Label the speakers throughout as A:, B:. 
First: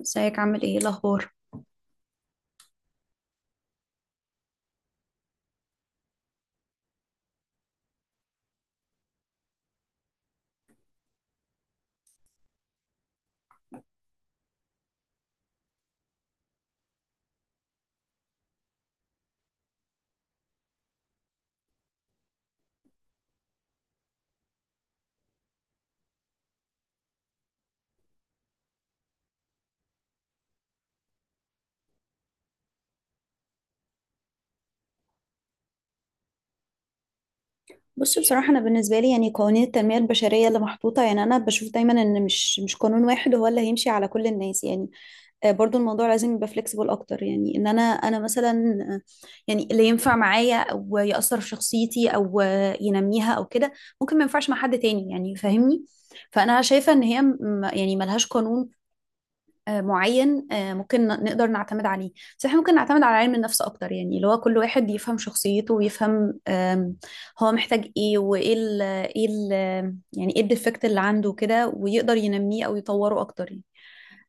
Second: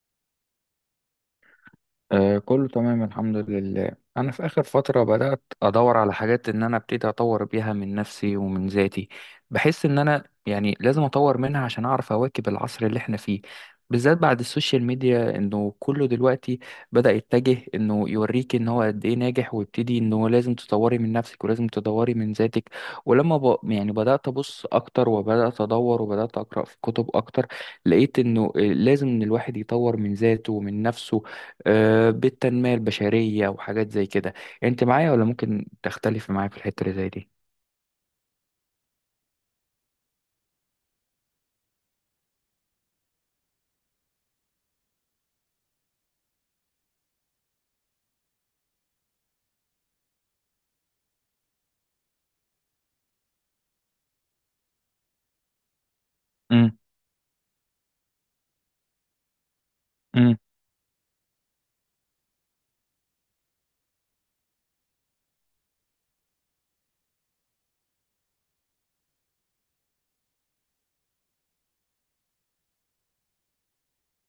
A: ازيك؟ عامل ايه؟ الاخبار؟
B: آه كله تمام الحمد لله. انا في اخر فتره بدات ادور على حاجات ان انا ابتدي اطور بيها من نفسي ومن ذاتي. بحس ان انا يعني لازم اطور منها عشان اعرف اواكب العصر اللي احنا فيه، بالذات بعد السوشيال ميديا انه كله دلوقتي بدا يتجه انه يوريك ان هو قد ايه ناجح، ويبتدي انه لازم تطوري من نفسك ولازم تدوري من ذاتك. ولما يعني بدات ابص اكتر وبدات ادور وبدات اقرا في كتب اكتر، لقيت انه لازم إن الواحد يطور من ذاته ومن نفسه، بالتنمية البشرية وحاجات زي كده. انت معايا ولا ممكن تختلف معايا في الحتة اللي زي دي؟
A: بص، بصراحة أنا بالنسبة لي يعني قوانين التنمية البشرية اللي محطوطة، يعني أنا بشوف دايما إن مش قانون واحد هو اللي هيمشي على كل الناس. يعني برضو الموضوع لازم يبقى فليكسيبل أكتر، يعني إن أنا مثلا، آه، يعني اللي ينفع معايا أو يأثر في شخصيتي أو ينميها أو كده، ممكن ما ينفعش مع حد تاني. يعني فاهمني؟ فأنا
B: امم،
A: شايفة إن هي يعني ملهاش قانون معين ممكن نقدر نعتمد عليه. بس احنا ممكن نعتمد على علم النفس اكتر، يعني اللي هو كل واحد يفهم شخصيته ويفهم هو محتاج ايه، وايه ال ايه ال يعني ايه الديفكت اللي عنده كده، ويقدر ينميه او يطوره اكتر. يعني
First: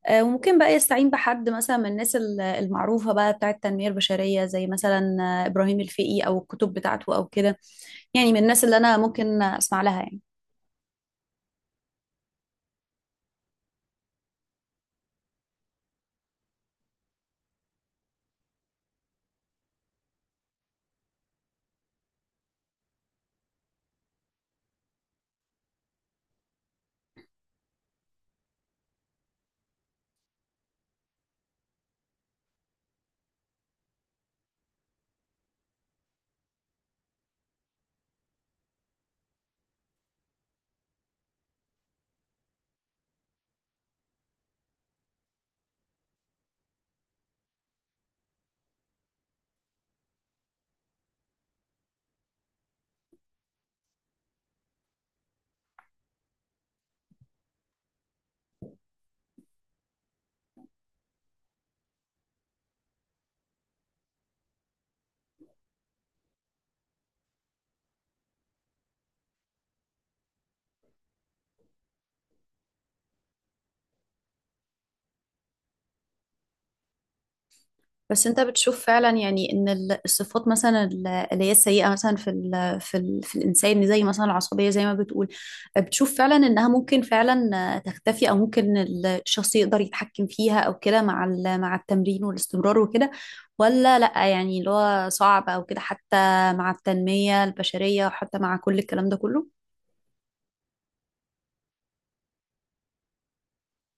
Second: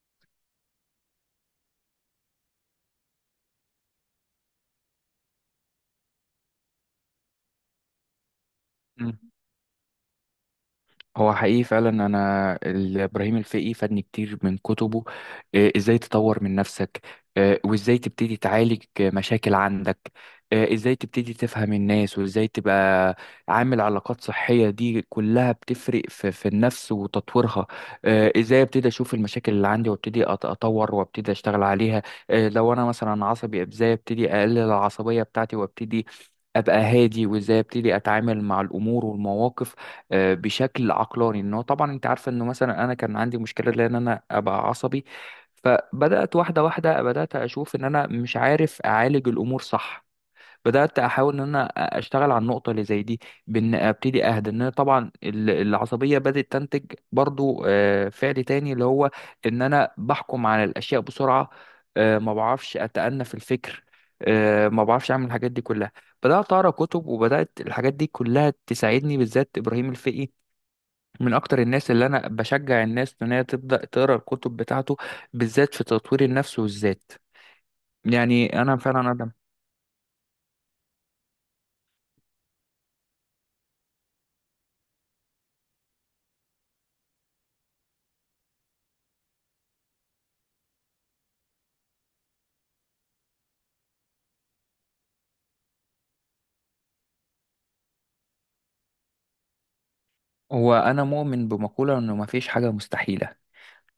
A: وممكن بقى يستعين بحد مثلا من الناس المعروفة بقى بتاعة التنمية البشرية، زي مثلا إبراهيم الفقي، أو الكتب بتاعته أو كده، يعني من الناس اللي أنا
B: امم.
A: ممكن أسمع لها يعني.
B: هو حقيقي فعلا انا ابراهيم الفقي فادني كتير من كتبه. ازاي تطور من نفسك، وازاي تبتدي تعالج مشاكل عندك، ازاي تبتدي تفهم الناس وازاي تبقى عامل علاقات صحية، دي كلها بتفرق في النفس وتطويرها. ازاي ابتدي اشوف المشاكل اللي عندي وابتدي اطور وابتدي اشتغل عليها. لو انا مثلا عصبي ازاي ابتدي اقلل العصبية بتاعتي وابتدي ابقى هادي، وازاي ابتدي اتعامل مع الامور والمواقف بشكل عقلاني. ان هو طبعا انت عارفه انه مثلا انا كان عندي مشكله لان انا ابقى عصبي. فبدات واحده واحده، بدات اشوف ان انا مش عارف اعالج الامور صح. بدات احاول ان انا اشتغل على النقطه اللي زي دي، بان ابتدي اهدى. ان أنا طبعا العصبيه بدات تنتج برضو فعل تاني اللي هو ان انا بحكم على الاشياء بسرعه، ما بعرفش اتأنى في الفكر، ما بعرفش اعمل الحاجات دي كلها. بدات اقرا كتب، وبدات الحاجات دي كلها تساعدني، بالذات ابراهيم الفقي من اكتر الناس اللي انا بشجع الناس ان هي تبدا تقرا الكتب بتاعته، بالذات في تطوير النفس والذات.
A: بس انت
B: يعني انا
A: بتشوف فعلا
B: فعلا ادم.
A: يعني ان الصفات مثلا اللي هي السيئه مثلا في الانسان، زي مثلا العصبيه زي ما بتقول، بتشوف فعلا انها ممكن فعلا تختفي، او ممكن الشخص يقدر يتحكم فيها او كده مع مع التمرين والاستمرار وكده، ولا لا؟ يعني اللي هو صعب او كده، حتى مع التنميه البشريه وحتى مع كل الكلام ده كله.
B: هو انا مؤمن بمقوله انه مفيش حاجه مستحيله،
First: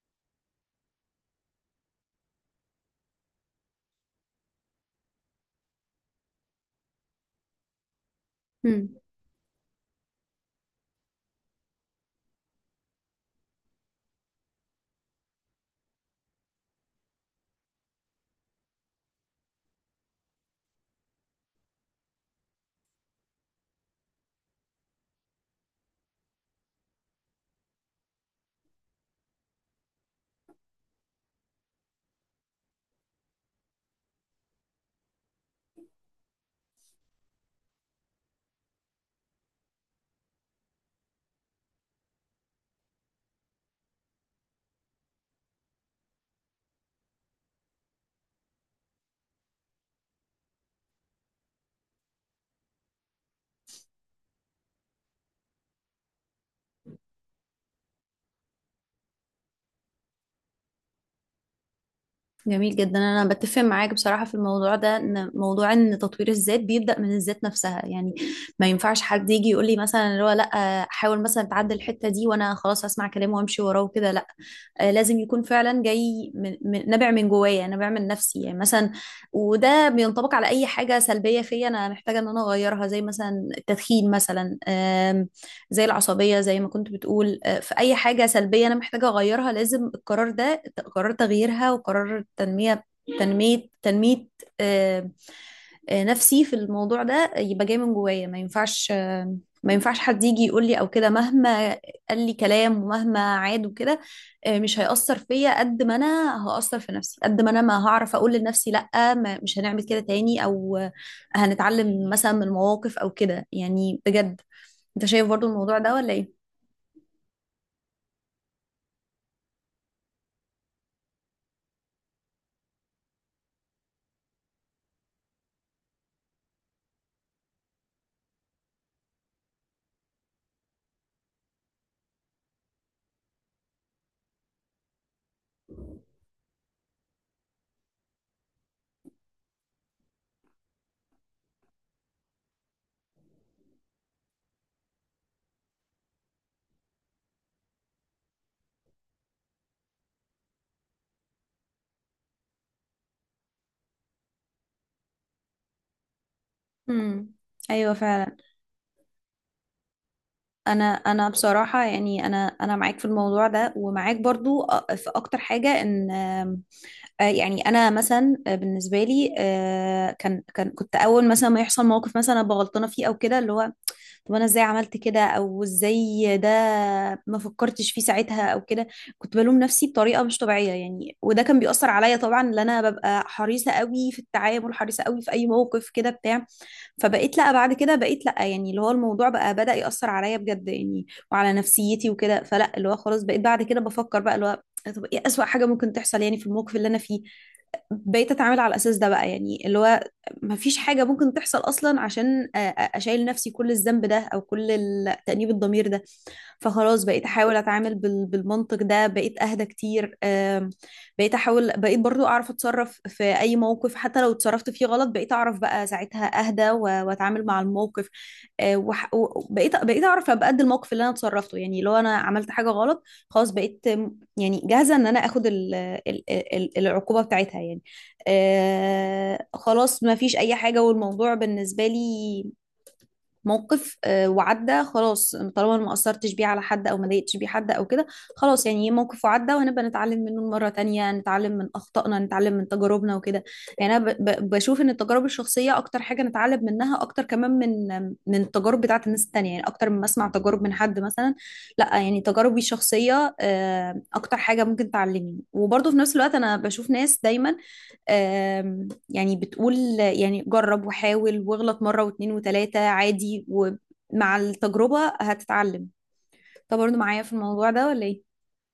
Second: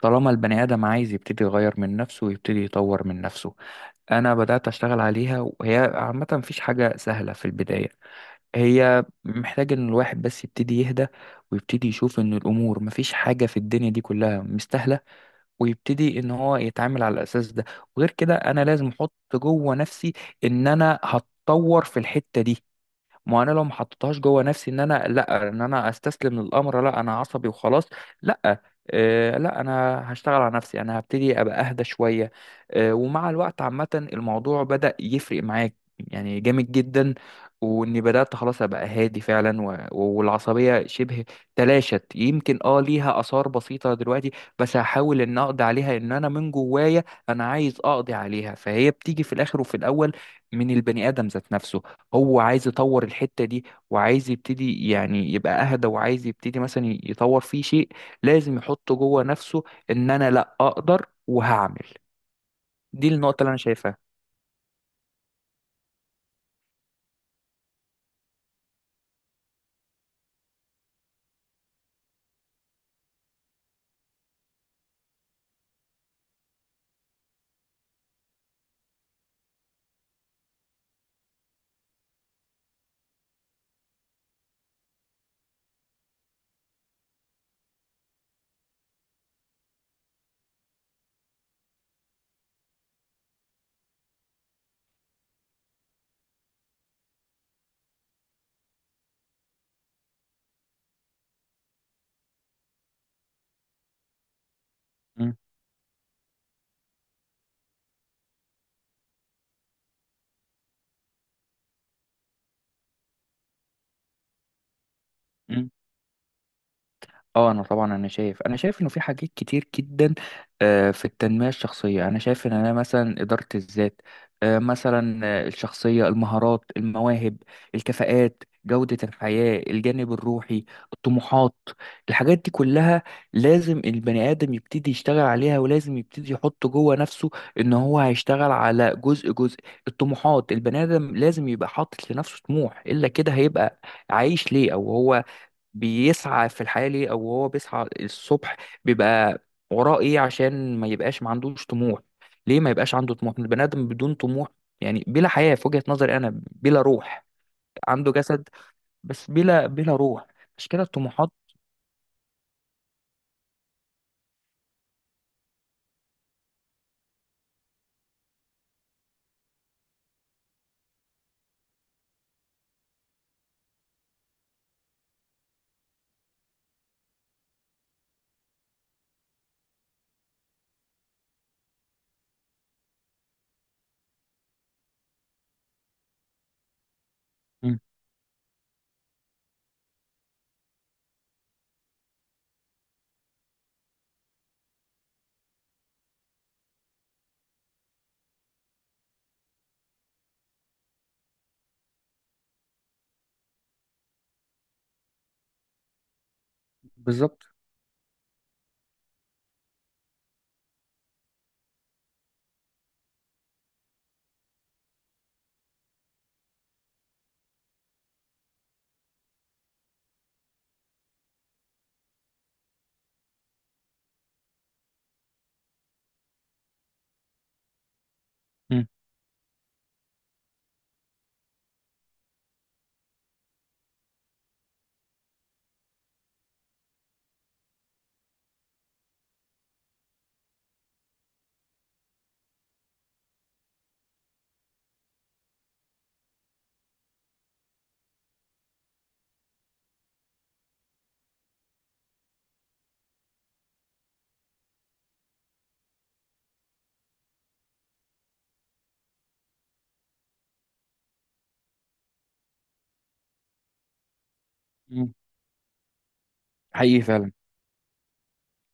B: طالما البني ادم عايز يبتدي يغير من نفسه ويبتدي يطور من نفسه. انا بدات اشتغل عليها، وهي عامه مفيش حاجه سهله في البدايه، هي محتاج ان الواحد بس يبتدي يهدى ويبتدي يشوف ان الامور مفيش حاجه في الدنيا دي كلها مستاهله، ويبتدي ان هو يتعامل على الاساس ده. وغير كده انا لازم احط جوه نفسي ان انا هتطور في الحتة دي. ما انا لو ما حطيتهاش جوه نفسي ان انا لا، ان انا استسلم للامر، لا انا عصبي وخلاص، لا. لا انا هشتغل على نفسي، انا هبتدي ابقى اهدى شويه. ومع الوقت عامه الموضوع بدأ يفرق معاك يعني جامد جدا، واني بدأت خلاص ابقى هادي فعلا والعصبيه شبه تلاشت، يمكن ليها اثار بسيطه دلوقتي، بس هحاول ان اقضي عليها، ان انا من جوايا انا عايز اقضي عليها. فهي بتيجي في الاخر وفي الاول من البني ادم ذات نفسه، هو عايز يطور الحتة دي، وعايز يبتدي يعني يبقى أهدى، وعايز يبتدي مثلا يطور فيه شيء. لازم يحط جوه نفسه إن أنا لأ، أقدر وهعمل.
A: جميل جدا.
B: دي
A: انا
B: النقطة اللي أنا
A: بتفق معاك
B: شايفها.
A: بصراحه في الموضوع ده، ان موضوع ان تطوير الذات بيبدا من الذات نفسها يعني. ما ينفعش حد يجي يقول لي مثلا اللي هو لا حاول مثلا تعدل الحته دي، وانا خلاص اسمع كلامه وامشي وراه وكده. لا، لازم يكون فعلا جاي من نابع من جوايا، نابع من نفسي يعني مثلا. وده بينطبق على اي حاجه سلبيه فيا انا محتاجه ان انا اغيرها، زي مثلا التدخين مثلا، زي العصبيه زي ما كنت بتقول. في اي حاجه سلبيه انا محتاجه اغيرها، لازم القرار ده، قرار تغييرها وقرار تنميه آه، نفسي في الموضوع ده يبقى جاي من جوايا. ما ينفعش ما ينفعش حد يجي يقول لي او كده، مهما قال لي كلام ومهما عاد وكده، مش هيأثر فيا قد ما انا هأثر في نفسي، قد ما انا ما هعرف اقول لنفسي لأ ما مش هنعمل كده تاني، او هنتعلم مثلا من المواقف او كده يعني بجد. انت شايف برضو
B: م-
A: الموضوع ده ولا ايه؟
B: اه انا طبعا انا شايف انه في حاجات كتير جدا في التنميه الشخصيه، انا شايف ان انا مثلا اداره الذات، مثلا الشخصيه، المهارات، المواهب، الكفاءات، جوده الحياه، الجانب الروحي، الطموحات. الحاجات دي كلها لازم البني ادم يبتدي يشتغل عليها، ولازم يبتدي يحط جوه نفسه ان هو هيشتغل على جزء جزء. الطموحات، البني ادم لازم يبقى حاطط لنفسه طموح، الا كده هيبقى عايش ليه، او هو بيسعى في الحياة ليه، أو هو بيسعى الصبح بيبقى وراه إيه، عشان ما يبقاش ما عندوش طموح. ليه ما يبقاش عنده طموح؟ البني آدم بدون طموح يعني بلا حياة، في وجهة نظري أنا بلا روح،
A: امم، ايوه
B: عنده
A: فعلا.
B: جسد بس بلا روح. مش كده
A: انا
B: الطموحات؟
A: بصراحه يعني انا معاك في الموضوع ده، ومعاك برضو في اكتر حاجه ان آم، آه، يعني انا مثلا، بالنسبه لي كان كنت اول مثلا ما يحصل موقف مثلا أنا بغلطانه فيه او كده، اللي هو طب انا ازاي عملت كده، او ازاي ده، ما فكرتش فيه ساعتها او كده. كنت بلوم نفسي بطريقه مش طبيعيه يعني، وده كان بيأثر عليا طبعا، ان انا ببقى حريصه قوي في التعامل، حريصه قوي في اي موقف كده بتاع. فبقيت لا بعد
B: مم.
A: كده، بقيت لا يعني اللي هو الموضوع بقى بدأ يأثر عليا بجد يعني، وعلى نفسيتي وكده. فلا اللي هو خلاص بقيت بعد كده بفكر بقى اللي هو طب ايه أسوأ حاجة ممكن تحصل يعني في الموقف اللي انا فيه. بقيت اتعامل على الاساس ده بقى، يعني اللي هو ما فيش حاجه ممكن تحصل اصلا، عشان اشيل نفسي كل الذنب ده او كل تأنيب الضمير ده. فخلاص بقيت
B: بالظبط.
A: احاول اتعامل بالمنطق ده، بقيت اهدى كتير. بقيت احاول، بقيت برضو اعرف اتصرف في اي موقف، حتى لو اتصرفت فيه غلط بقيت اعرف بقى ساعتها اهدى و- واتعامل مع الموقف. وبقيت بقيت اعرف ابقى قد الموقف اللي انا اتصرفته يعني. لو انا عملت حاجة غلط، خلاص بقيت يعني جاهزة ان انا اخد العقوبة بتاعتها يعني.
B: مم.
A: آه خلاص، ما فيش اي حاجة، والموضوع بالنسبة لي موقف وعدى خلاص، طالما أنا ما أثرتش بيه على حد أو ما ضايقتش بيه حد أو كده. خلاص يعني موقف وعدى، وهنبقى نتعلم منه مرة تانية، نتعلم من أخطائنا، نتعلم من تجاربنا وكده. يعني أنا بشوف إن التجارب الشخصية أكتر حاجة نتعلم منها، أكتر كمان من من التجارب بتاعت الناس التانية، يعني أكتر من ما أسمع تجارب من حد مثلا. لا، يعني تجاربي الشخصية أكتر حاجة ممكن تعلمني. وبرضه في نفس الوقت أنا بشوف ناس دايما يعني بتقول يعني جرب وحاول واغلط مرة واتنين وتلاتة عادي، ومع التجربة
B: مم.
A: هتتعلم. طب برضه
B: حقيقي
A: معايا
B: فعلا.
A: في الموضوع ده ولا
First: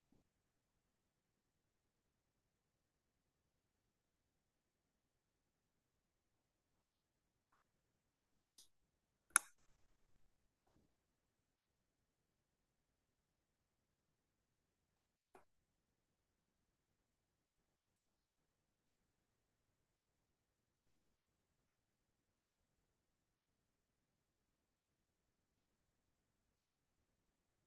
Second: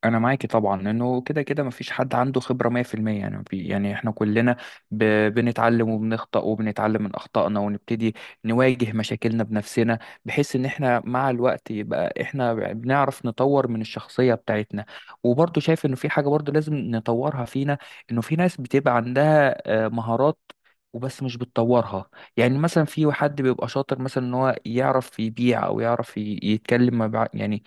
B: انا معاكي طبعا لانه كده كده مفيش حد عنده خبره 100%، يعني يعني احنا كلنا ب... بنتعلم وبنخطأ وبنتعلم من اخطائنا، ونبتدي نواجه مشاكلنا بنفسنا، بحيث ان احنا مع الوقت يبقى احنا بنعرف نطور من الشخصيه بتاعتنا. وبرضه شايف انه في حاجه برضه لازم نطورها فينا، انه في ناس بتبقى عندها مهارات وبس مش بتطورها. يعني مثلا في حد بيبقى شاطر مثلا ان هو يعرف يبيع او يعرف يتكلم مع، يعني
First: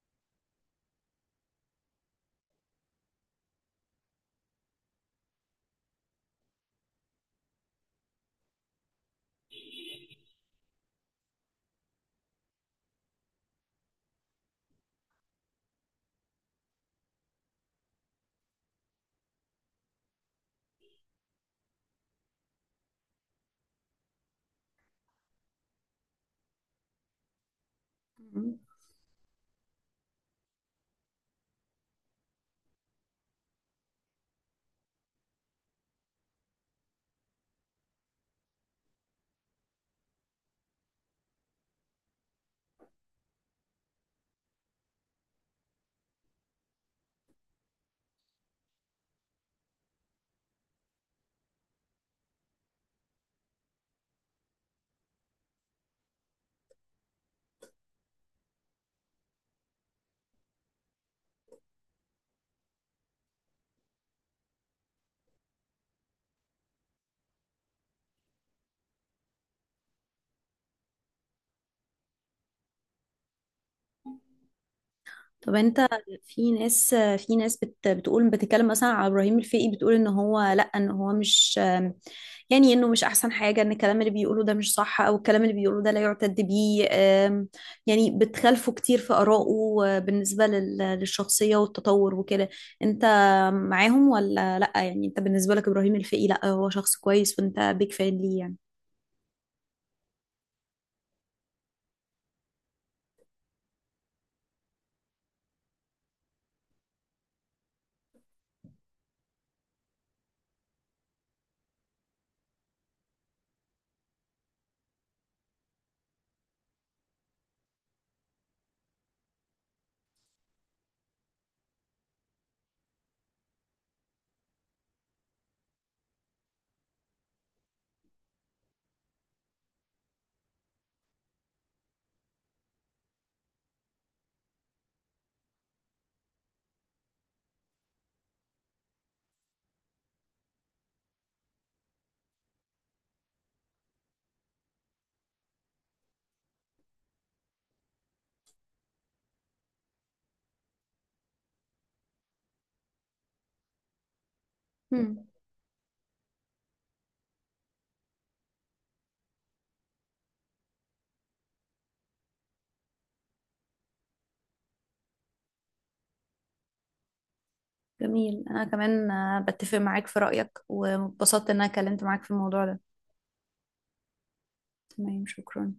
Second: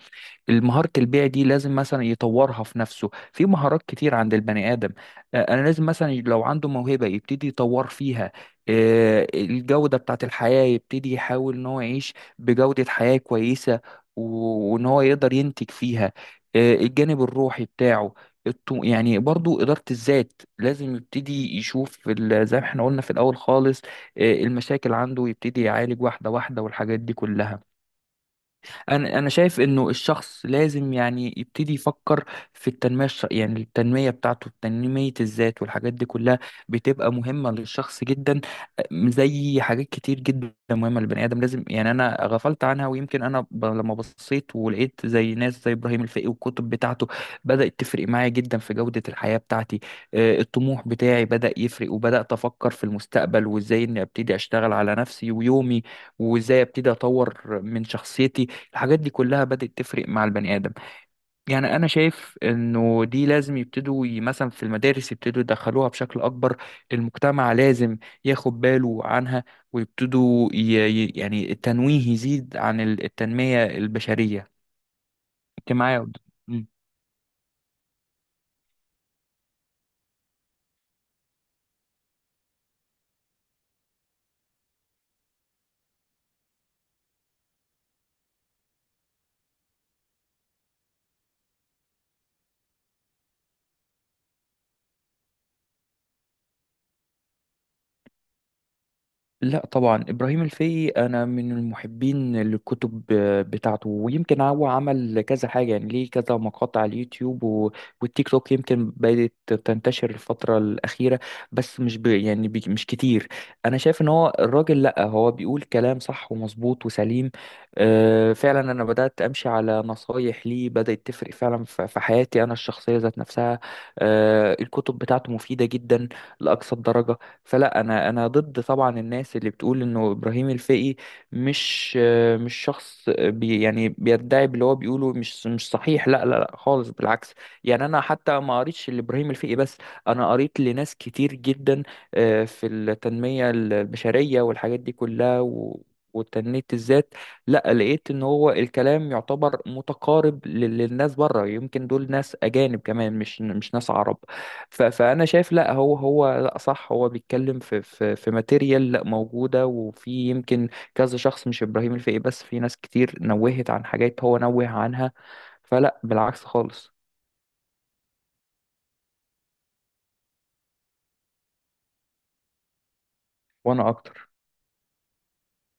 B: مهارة البيع دي لازم مثلا يطورها في نفسه. في مهارات كتير عند البني آدم. أنا لازم مثلا لو عنده موهبة يبتدي يطور فيها، الجودة بتاعت الحياة يبتدي يحاول إن هو يعيش بجودة حياة كويسة، وإن هو يقدر ينتج فيها، الجانب الروحي بتاعه. يعني برضو إدارة الذات لازم يبتدي يشوف زي ما احنا قلنا في الأول خالص، المشاكل عنده يبتدي يعالج واحدة واحدة، والحاجات دي كلها.
A: ايه؟
B: انا شايف انه الشخص لازم يعني يبتدي يفكر في التنميه يعني التنميه بتاعته، تنميه الذات والحاجات دي كلها بتبقى مهمه للشخص جدا. زي حاجات كتير جدا مهمه للبني ادم، لازم يعني انا غفلت عنها، ويمكن انا لما بصيت ولقيت زي ناس زي ابراهيم الفقي والكتب بتاعته، بدات تفرق معايا جدا في جوده الحياه بتاعتي. الطموح بتاعي بدا يفرق، وبدات افكر في المستقبل وازاي اني ابتدي اشتغل على نفسي ويومي، وازاي ابتدي اطور من شخصيتي. الحاجات دي كلها بدأت تفرق مع البني آدم. يعني أنا شايف إنه دي لازم يبتدوا مثلا في المدارس يبتدوا يدخلوها بشكل أكبر، المجتمع لازم ياخد باله عنها، ويبتدوا يعني التنويه يزيد عن التنمية البشرية.
A: طب
B: أنت
A: انت،
B: معايا؟
A: في ناس في ناس بتقول بتتكلم مثلا على ابراهيم الفقي، بتقول ان هو لا، ان هو مش يعني انه مش احسن حاجه، ان الكلام اللي بيقوله ده مش صح، او الكلام اللي بيقوله ده لا يعتد بيه. يعني بتخالفه كتير في ارائه اه، بالنسبه للشخصيه والتطور وكده. انت معاهم ولا لا؟ يعني انت بالنسبه لك ابراهيم الفقي لا هو شخص كويس وانت بيك فان ليه يعني؟
B: لا طبعا، ابراهيم الفقي انا من المحبين للكتب بتاعته، ويمكن هو عمل كذا حاجه، يعني ليه كذا مقاطع على اليوتيوب والتيك توك، يمكن بدات تنتشر الفتره الاخيره، بس مش مش كتير. انا شايف ان هو الراجل لا، هو بيقول كلام صح ومظبوط وسليم. أه فعلا انا بدات امشي على نصايح ليه، بدات تفرق فعلا في حياتي انا الشخصيه ذات نفسها. أه الكتب بتاعته مفيده جدا لاقصى الدرجه. فلا انا ضد طبعا الناس اللي بتقول انه ابراهيم الفقي مش شخص بي يعني بيدعي باللي هو بيقوله، مش صحيح، لا لا لا خالص، بالعكس. يعني انا حتى ما قريتش لابراهيم الفقي بس، انا قريت لناس كتير جدا في التنمية البشرية والحاجات دي كلها وتنمية الذات. لا لقيت ان هو الكلام يعتبر متقارب للناس بره، يمكن دول ناس اجانب كمان، مش ناس عرب. فانا
A: مم.
B: شايف لا، هو لا صح، هو بيتكلم في ماتيريال لا موجوده، وفي يمكن كذا شخص مش ابراهيم الفقي بس، في ناس كتير نوهت عن حاجات هو نوه عنها. فلا، بالعكس خالص.
A: جميل. انا كمان بتفق معاك في رايك، واتبسطت ان انا اتكلمت معاك في الموضوع ده.
B: وانا اكتر.
A: تمام، شكرا.